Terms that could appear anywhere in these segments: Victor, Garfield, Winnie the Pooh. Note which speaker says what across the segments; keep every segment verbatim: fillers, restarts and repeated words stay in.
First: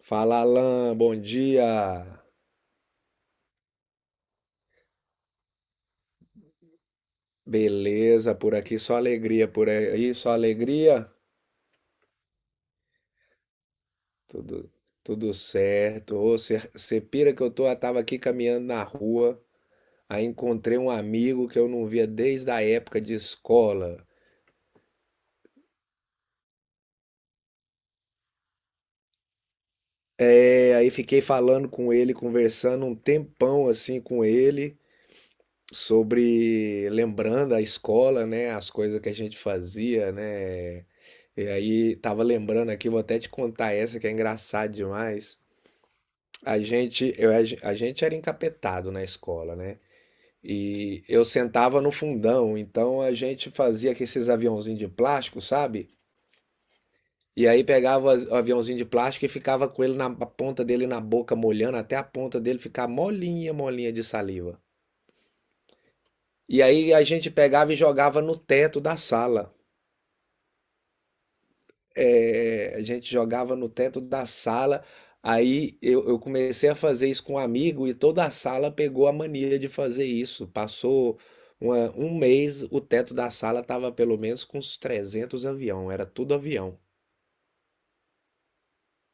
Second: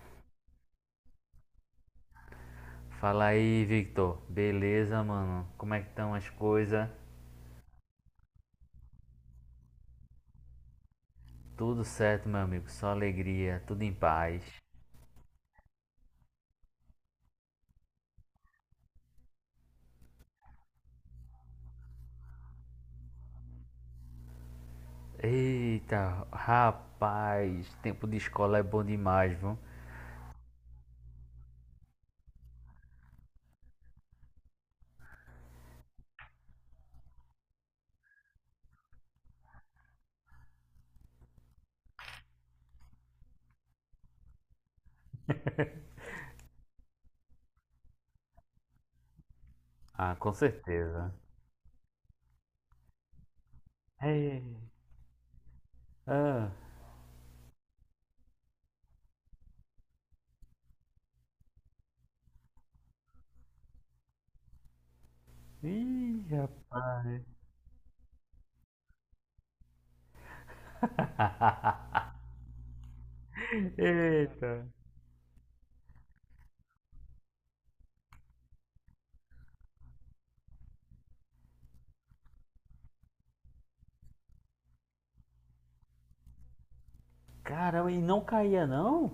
Speaker 1: Fala, Alan, bom dia.
Speaker 2: Fala aí, Victor. Beleza, mano? Como é que estão as coisas?
Speaker 1: Beleza, por aqui só alegria, por aí só alegria.
Speaker 2: Tudo certo, meu amigo. Só alegria, tudo em paz.
Speaker 1: Tudo, tudo certo. Ô, você pira que eu tô, eu tava aqui caminhando na rua, aí encontrei um amigo que eu não via desde a época de escola.
Speaker 2: Eita, rapaz, tempo de escola é bom demais, viu?
Speaker 1: É, aí fiquei falando com ele, conversando um tempão assim com ele sobre lembrando a escola, né, as coisas que a gente fazia, né. E aí, tava lembrando aqui, vou até te contar essa que é engraçada demais. A gente, eu, a gente era encapetado na escola, né?
Speaker 2: Ah, com
Speaker 1: E
Speaker 2: certeza.
Speaker 1: eu sentava no fundão, então a gente fazia com esses
Speaker 2: Ei,
Speaker 1: aviãozinhos de plástico, sabe?
Speaker 2: ah,
Speaker 1: E aí pegava o aviãozinho de plástico e ficava com ele na a ponta dele na boca, molhando até a ponta dele ficar molinha, molinha de saliva.
Speaker 2: ih,
Speaker 1: E
Speaker 2: rapaz.
Speaker 1: aí a gente pegava e jogava no teto da sala. É, a gente jogava no teto da
Speaker 2: Eita.
Speaker 1: sala. Aí eu, eu comecei a fazer isso com um amigo e toda a sala pegou a mania de fazer isso. Passou uma- um mês, o teto da sala tava pelo menos com uns trezentos avião, era tudo avião.
Speaker 2: Caramba, e não caía, não?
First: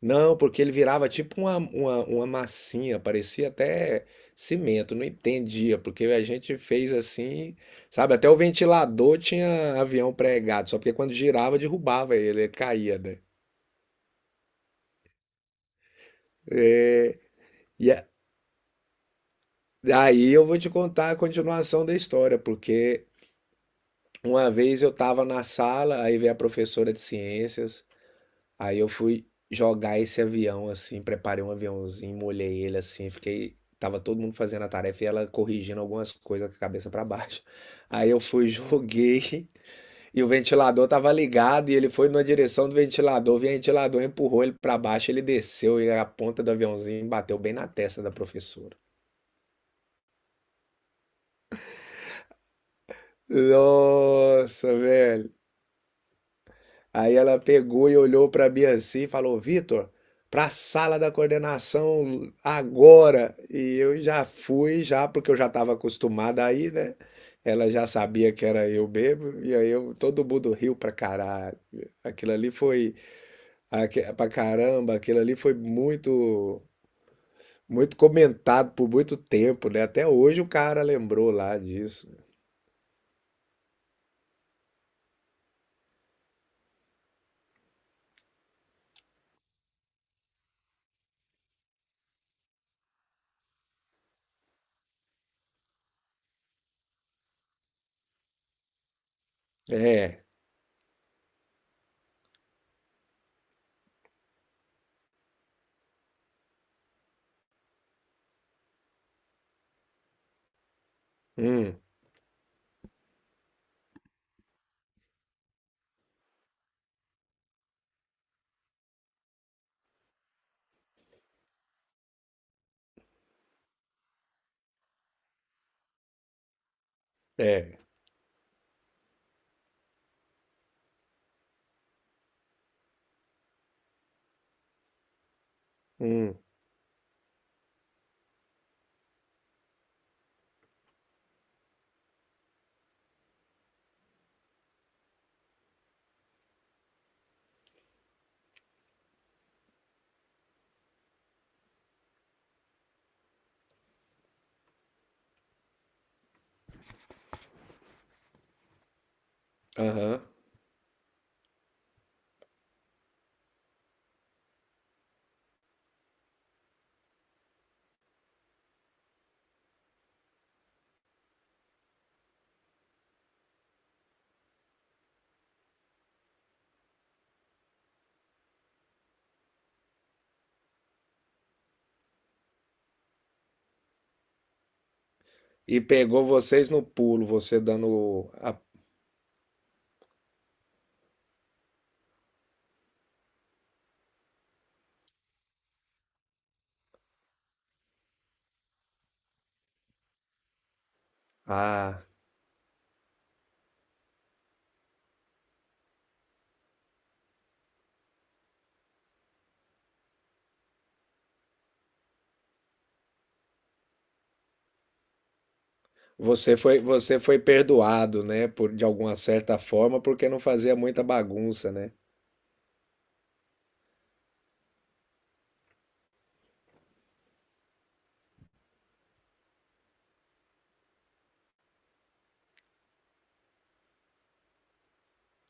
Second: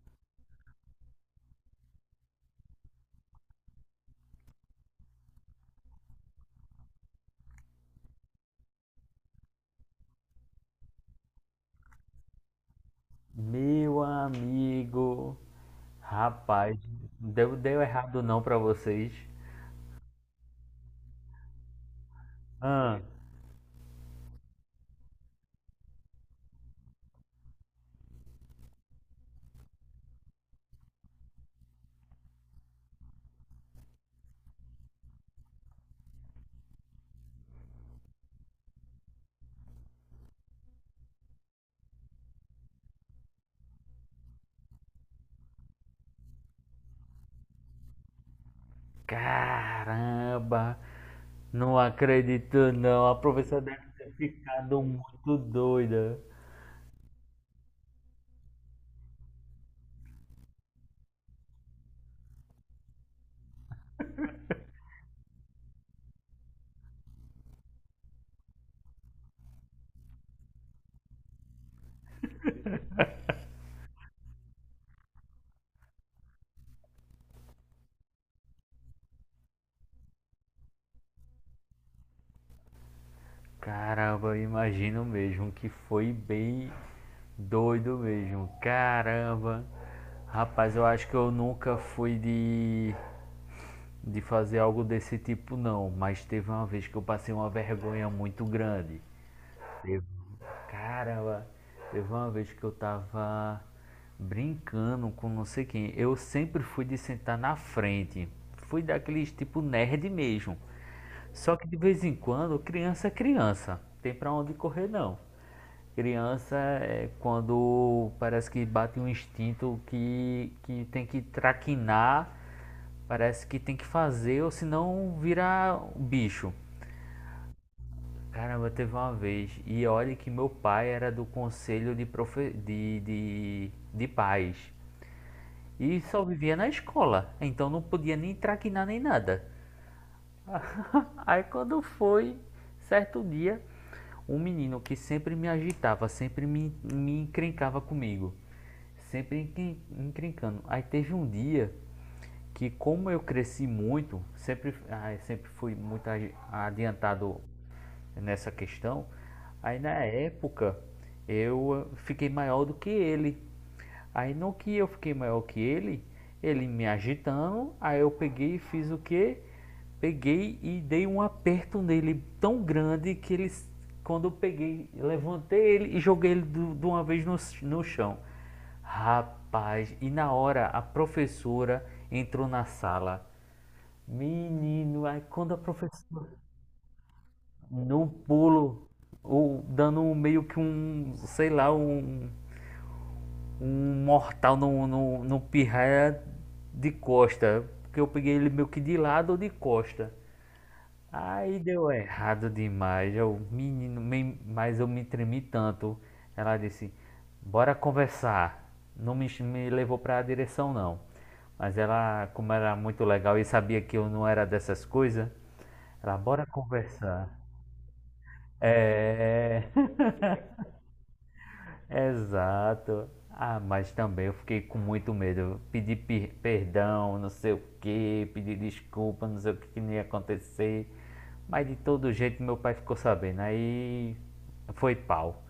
Speaker 1: Não, porque ele virava tipo uma, uma, uma massinha, parecia até cimento, não entendia, porque a gente fez assim, sabe? Até o ventilador tinha avião pregado, só porque quando girava derrubava ele, ele caía, né?
Speaker 2: Meu amigo. Rapaz, deu, deu
Speaker 1: E,
Speaker 2: errado não pra vocês?
Speaker 1: Daí eu vou te contar a continuação da história,
Speaker 2: Ah,
Speaker 1: porque uma vez eu estava na sala, aí veio a professora de ciências, aí eu fui jogar esse avião assim, preparei um aviãozinho, molhei ele assim, fiquei, tava todo mundo fazendo a tarefa e ela corrigindo algumas coisas com a cabeça para baixo. Aí eu fui, joguei e o ventilador tava ligado e ele foi na direção do ventilador, o ventilador empurrou ele para baixo, ele desceu e a ponta do aviãozinho bateu bem na testa da professora.
Speaker 2: caramba! Não acredito não, a professora deve ter
Speaker 1: Nossa,
Speaker 2: ficado
Speaker 1: velho.
Speaker 2: muito doida.
Speaker 1: Aí ela pegou e olhou para mim assim e falou: Vitor, para a sala da coordenação agora. E eu já fui, já, porque eu já estava acostumada aí, né? Ela já sabia que era eu mesmo, e aí eu, todo mundo riu pra caralho. Aquilo ali foi, aque- pra caramba, aquilo ali foi muito, muito comentado por muito tempo, né? Até hoje o cara lembrou lá disso.
Speaker 2: Caramba, imagino mesmo que foi bem doido mesmo. Caramba. Rapaz, eu acho que eu nunca fui de de fazer algo desse tipo não, mas teve uma vez que eu passei uma vergonha muito grande.
Speaker 1: É,
Speaker 2: Caramba, teve uma vez que eu tava brincando com não sei quem. Eu sempre fui de sentar na frente. Fui daqueles tipo nerd mesmo. Só que de
Speaker 1: hum,
Speaker 2: vez em quando, criança é criança. Tem pra onde correr não. Criança é quando parece que bate um instinto que, que tem que traquinar, parece que tem que fazer, ou senão vira um bicho.
Speaker 1: é,
Speaker 2: Caramba, teve uma vez. E olha que meu pai era do conselho de, profe... de, de, de pais. E só
Speaker 1: hum,
Speaker 2: vivia na escola. Então não podia nem traquinar nem nada. Aí quando foi, certo dia, um menino que sempre me agitava, sempre me, me encrencava comigo. Sempre encren- encrencando. Aí teve um dia que, como eu cresci muito, sempre, ah, sempre fui muito agi- adiantado nessa questão. Aí na
Speaker 1: aham.
Speaker 2: época eu ah, fiquei maior do que ele. Aí no que eu fiquei maior que ele, ele me agitando, aí eu peguei e fiz o quê? Peguei e dei um aperto nele tão grande que ele, quando eu peguei, levantei ele e joguei ele de uma vez no, no chão. Rapaz, e na hora a professora entrou na sala. Menino, aí quando a
Speaker 1: E pegou
Speaker 2: professora
Speaker 1: vocês no pulo, você
Speaker 2: no
Speaker 1: dando a,
Speaker 2: pulo, ou dando um- meio que um, sei lá, um, um mortal no, no, no pirraia de costa. Porque eu peguei ele meio que de lado ou de costa. Aí deu
Speaker 1: a-
Speaker 2: errado demais. Eu, menino, me- mas eu me tremi tanto. Ela disse: Bora conversar. Não me, ch- Me levou para a direção, não. Mas ela, como era muito legal e sabia que eu não era dessas coisas, ela, bora
Speaker 1: você foi você
Speaker 2: conversar.
Speaker 1: foi perdoado, né, por de alguma certa
Speaker 2: É. é, é.
Speaker 1: forma, porque não fazia muita bagunça, né?
Speaker 2: Exato. Ah, mas também eu fiquei com muito medo. Pedir per- perdão, não sei o que, pedir desculpa, não sei o que que não ia acontecer. Mas de todo jeito meu pai ficou sabendo. Aí foi pau.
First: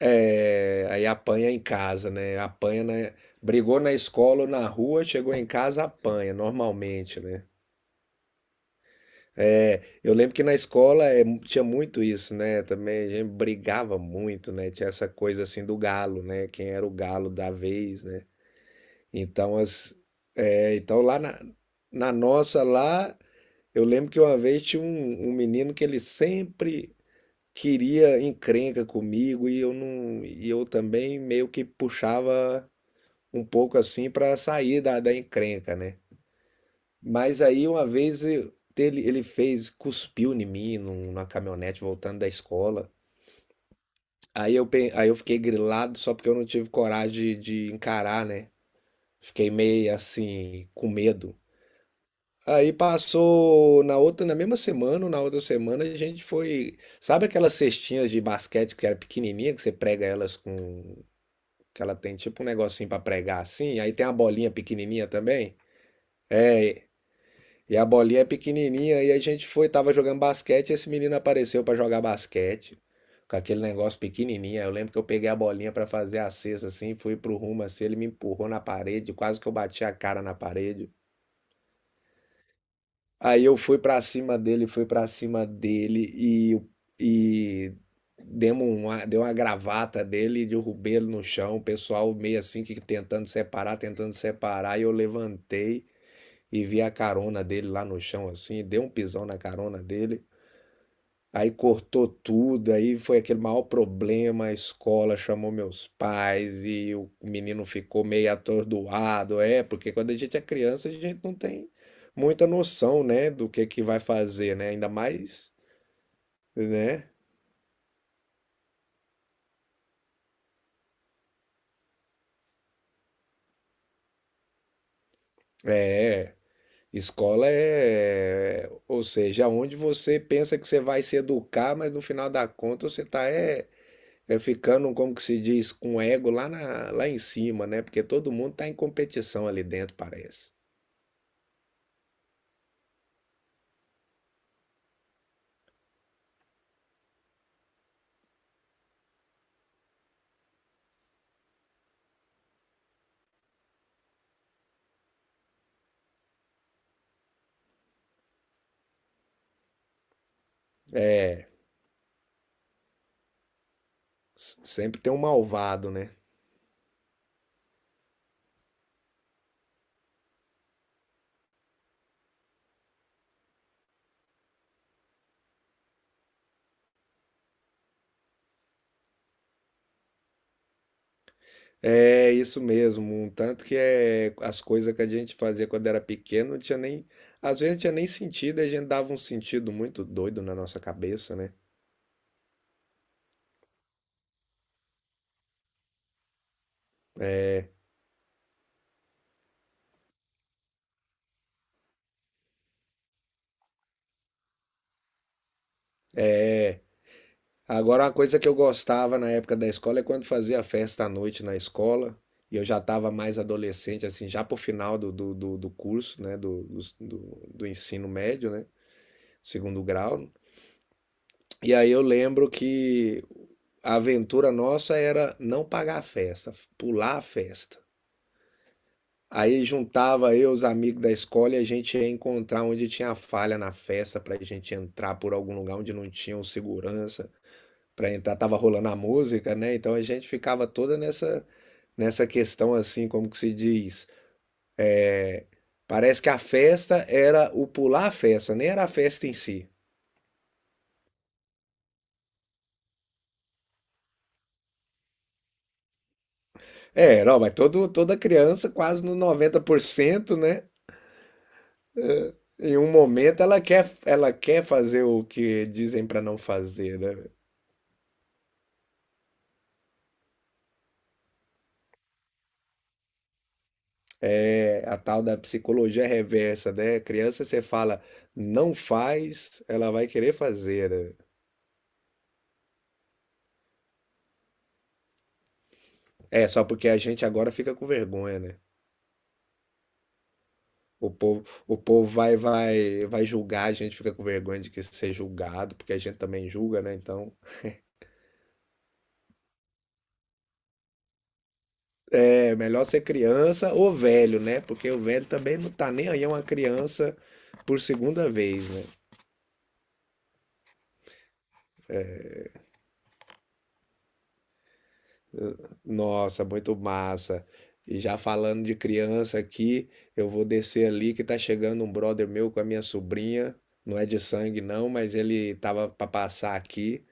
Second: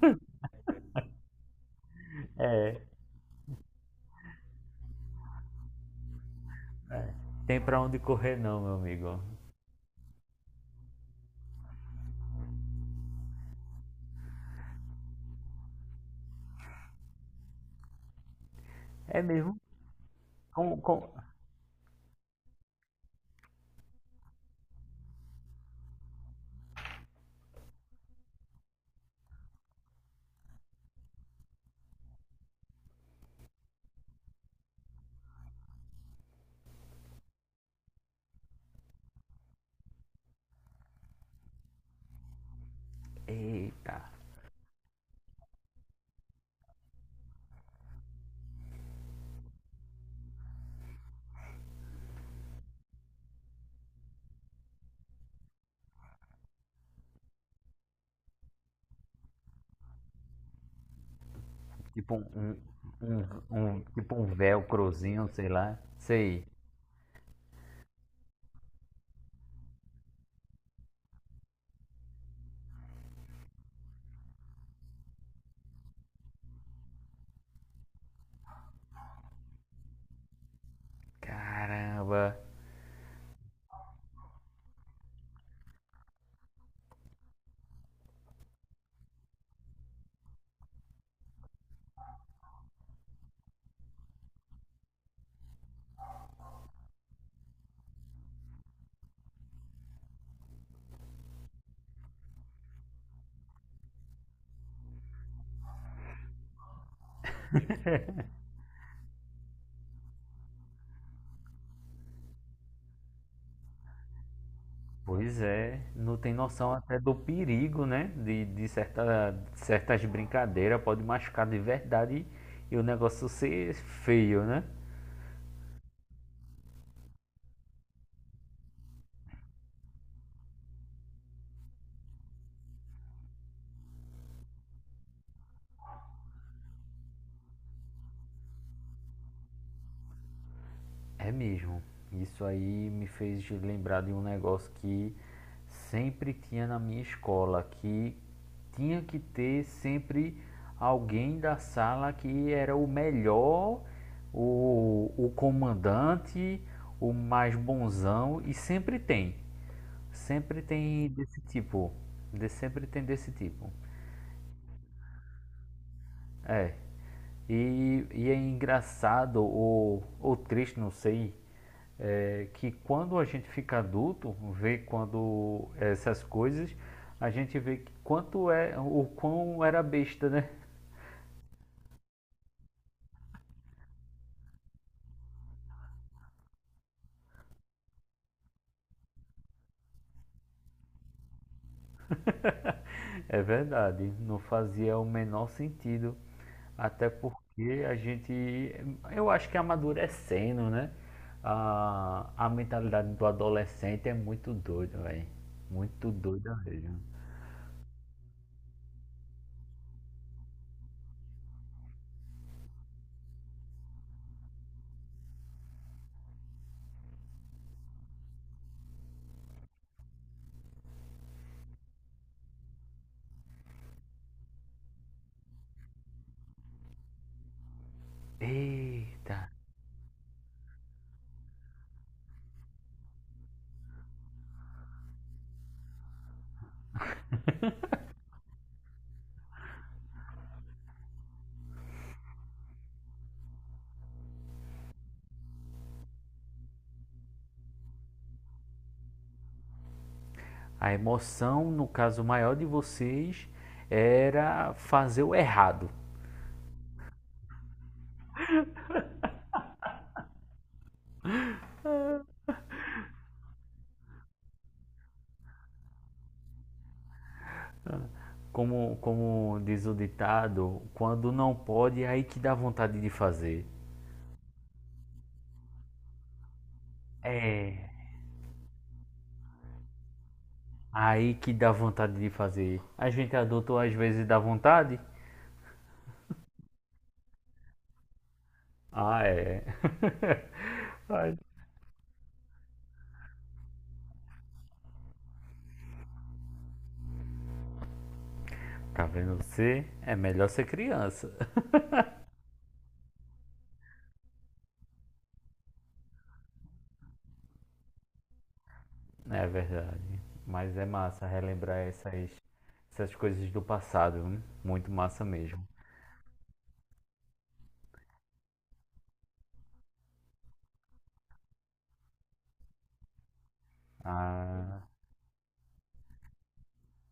Speaker 1: É, aí apanha em casa, né? Apanha na, brigou na escola ou na rua, chegou em casa, apanha, normalmente, né?
Speaker 2: Tem pra onde correr não, meu amigo.
Speaker 1: Eu lembro que na escola é, tinha muito isso, né? Também a gente brigava muito, né? Tinha essa coisa assim do galo, né? Quem era o galo da vez, né?
Speaker 2: É mesmo?
Speaker 1: Então, as, é,
Speaker 2: Com,
Speaker 1: então
Speaker 2: com...
Speaker 1: lá na, na nossa lá. Eu lembro que uma vez tinha um, um menino que ele sempre queria encrenca comigo e eu não, e eu também meio que puxava um pouco assim para sair da, da encrenca, né? Mas aí uma vez eu- ele, ele fez, cuspiu em mim num- numa caminhonete voltando da escola.
Speaker 2: Eita.
Speaker 1: Aí eu, pe- aí eu fiquei grilado só porque eu não tive coragem de, de encarar, né? Fiquei meio assim, com medo. Aí passou na outra, na mesma semana, ou na outra semana, a gente foi. Sabe aquelas cestinhas de basquete que era pequenininha, que você prega elas com. Que ela tem
Speaker 2: Tipo um,
Speaker 1: tipo um
Speaker 2: um,
Speaker 1: negocinho pra
Speaker 2: um,
Speaker 1: pregar assim,
Speaker 2: um-
Speaker 1: aí tem a
Speaker 2: tipo um
Speaker 1: bolinha pequenininha
Speaker 2: velcrozinho, sei
Speaker 1: também.
Speaker 2: lá. Sei.
Speaker 1: E a bolinha é pequenininha, e a gente foi, tava jogando basquete, e esse menino apareceu pra jogar basquete, com aquele negócio pequenininho. Aí eu lembro que eu peguei a bolinha pra fazer a cesta assim, fui pro rumo assim, ele me empurrou na parede, quase que eu bati a cara na parede.
Speaker 2: Caramba.
Speaker 1: Aí eu fui pra cima dele, fui pra cima dele e, e demos uma, deu uma gravata dele e derrubei ele no chão. O pessoal meio assim que tentando separar, tentando separar. E eu levantei e vi a carona dele lá no chão assim, dei um pisão na carona dele. Aí cortou tudo, aí foi aquele maior problema, a escola chamou meus pais e o menino ficou meio atordoado, é, porque quando a gente é criança, a gente não tem muita noção, né, do que que vai fazer, né? Ainda
Speaker 2: Pois
Speaker 1: mais,
Speaker 2: é, não tem noção até
Speaker 1: né?
Speaker 2: do perigo, né? De, de certa, certas brincadeiras, pode machucar de verdade e o negócio ser feio, né?
Speaker 1: É, escola é, ou seja, onde você pensa que você vai se educar, mas no final da conta você tá é, é ficando, como que se diz, com o ego lá na, lá em cima, né? Porque todo mundo tá em competição ali dentro, parece.
Speaker 2: É mesmo. Isso aí me fez lembrar de um negócio que sempre tinha na minha escola, que tinha que ter sempre alguém da sala que era o melhor, o, o comandante, o mais bonzão, e sempre tem. Sempre tem desse tipo. De, sempre tem desse tipo.
Speaker 1: S- Sempre tem um malvado, né?
Speaker 2: É. E, e é engraçado ou, ou triste, não sei, é, que quando a gente fica adulto, vê quando essas coisas, a gente vê que quanto é, o quão era besta, né?
Speaker 1: É isso mesmo. Um tanto que é as coisas que a gente fazia quando era pequeno, não tinha nem. Às vezes não tinha nem sentido, e a gente dava um sentido muito doido na nossa cabeça, né?
Speaker 2: É verdade, não fazia o menor sentido, até porque a gente, eu acho que amadurecendo, né? A, a mentalidade do adolescente é muito doida, velho. Muito doida mesmo.
Speaker 1: Agora, uma coisa que eu gostava na época da escola é quando fazia festa à noite na escola, e eu já estava mais adolescente, assim, já pro final do, do, do, do curso, né? Do, do, do do ensino médio, né? Segundo grau. E aí eu lembro que a aventura nossa era não pagar a festa, pular a festa.
Speaker 2: Eita!
Speaker 1: Aí juntava eu, os amigos da escola, e a gente ia encontrar onde tinha falha na festa para a gente entrar por algum lugar onde não tinha um segurança para entrar. Tava rolando a música, né? Então a gente ficava toda nessa nessa questão assim, como que se diz? Parece que a festa era o pular a festa, nem era a festa em si.
Speaker 2: A emoção, no caso maior de vocês, era fazer o errado.
Speaker 1: É, não, mas todo, toda criança, quase no noventa por cento, né? Em um momento ela quer, ela quer fazer o que dizem para não fazer, né?
Speaker 2: Como, como diz o ditado, quando não pode, é aí que dá vontade de fazer.
Speaker 1: É a tal da psicologia reversa, né? Criança você
Speaker 2: É,
Speaker 1: fala, não faz, ela vai querer fazer, né?
Speaker 2: aí que dá vontade de fazer. A gente adulto às vezes dá vontade.
Speaker 1: É, só porque a gente agora fica com vergonha, né?
Speaker 2: Ah, é.
Speaker 1: O
Speaker 2: Ai,
Speaker 1: povo, o povo vai, vai, vai julgar, a gente fica com vergonha de que ser julgado, porque a gente também julga, né? Então,
Speaker 2: tá vendo você? É melhor ser criança.
Speaker 1: é melhor ser criança ou velho, né? Porque o velho também não tá nem aí, é uma criança por segunda vez, né?
Speaker 2: É verdade. Mas é massa relembrar essas, essas coisas do passado. Viu? Muito massa mesmo.
Speaker 1: Nossa, muito massa. E já falando de criança aqui, eu vou descer ali que tá chegando um brother meu com a minha sobrinha. Não é de sangue
Speaker 2: Ah,
Speaker 1: não, mas ele tava para passar aqui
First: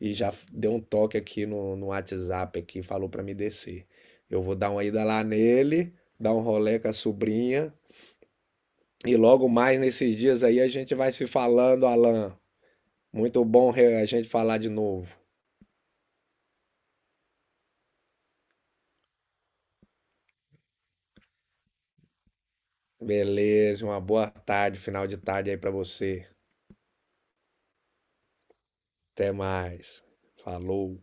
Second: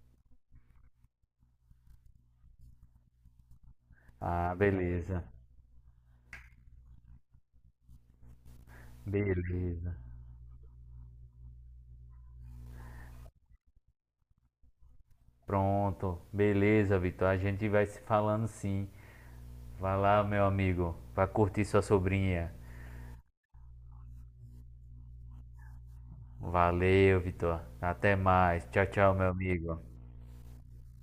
Speaker 1: e já f- deu um toque aqui no, no WhatsApp aqui, falou para me descer. Eu
Speaker 2: ah,
Speaker 1: vou dar uma ida
Speaker 2: beleza.
Speaker 1: lá nele, dar um rolê com a sobrinha e logo mais
Speaker 2: Beleza.
Speaker 1: nesses dias aí a gente vai se falando, Alan. Muito bom re- a gente falar de novo.
Speaker 2: Pronto. Beleza, Vitor. A gente vai se falando sim. Vai lá, meu amigo. Vai curtir sua sobrinha.
Speaker 1: Beleza, uma boa tarde, final de tarde aí para você.
Speaker 2: Valeu, Vitor. Até mais. Tchau, tchau, meu
Speaker 1: Até
Speaker 2: amigo.
Speaker 1: mais. Falou.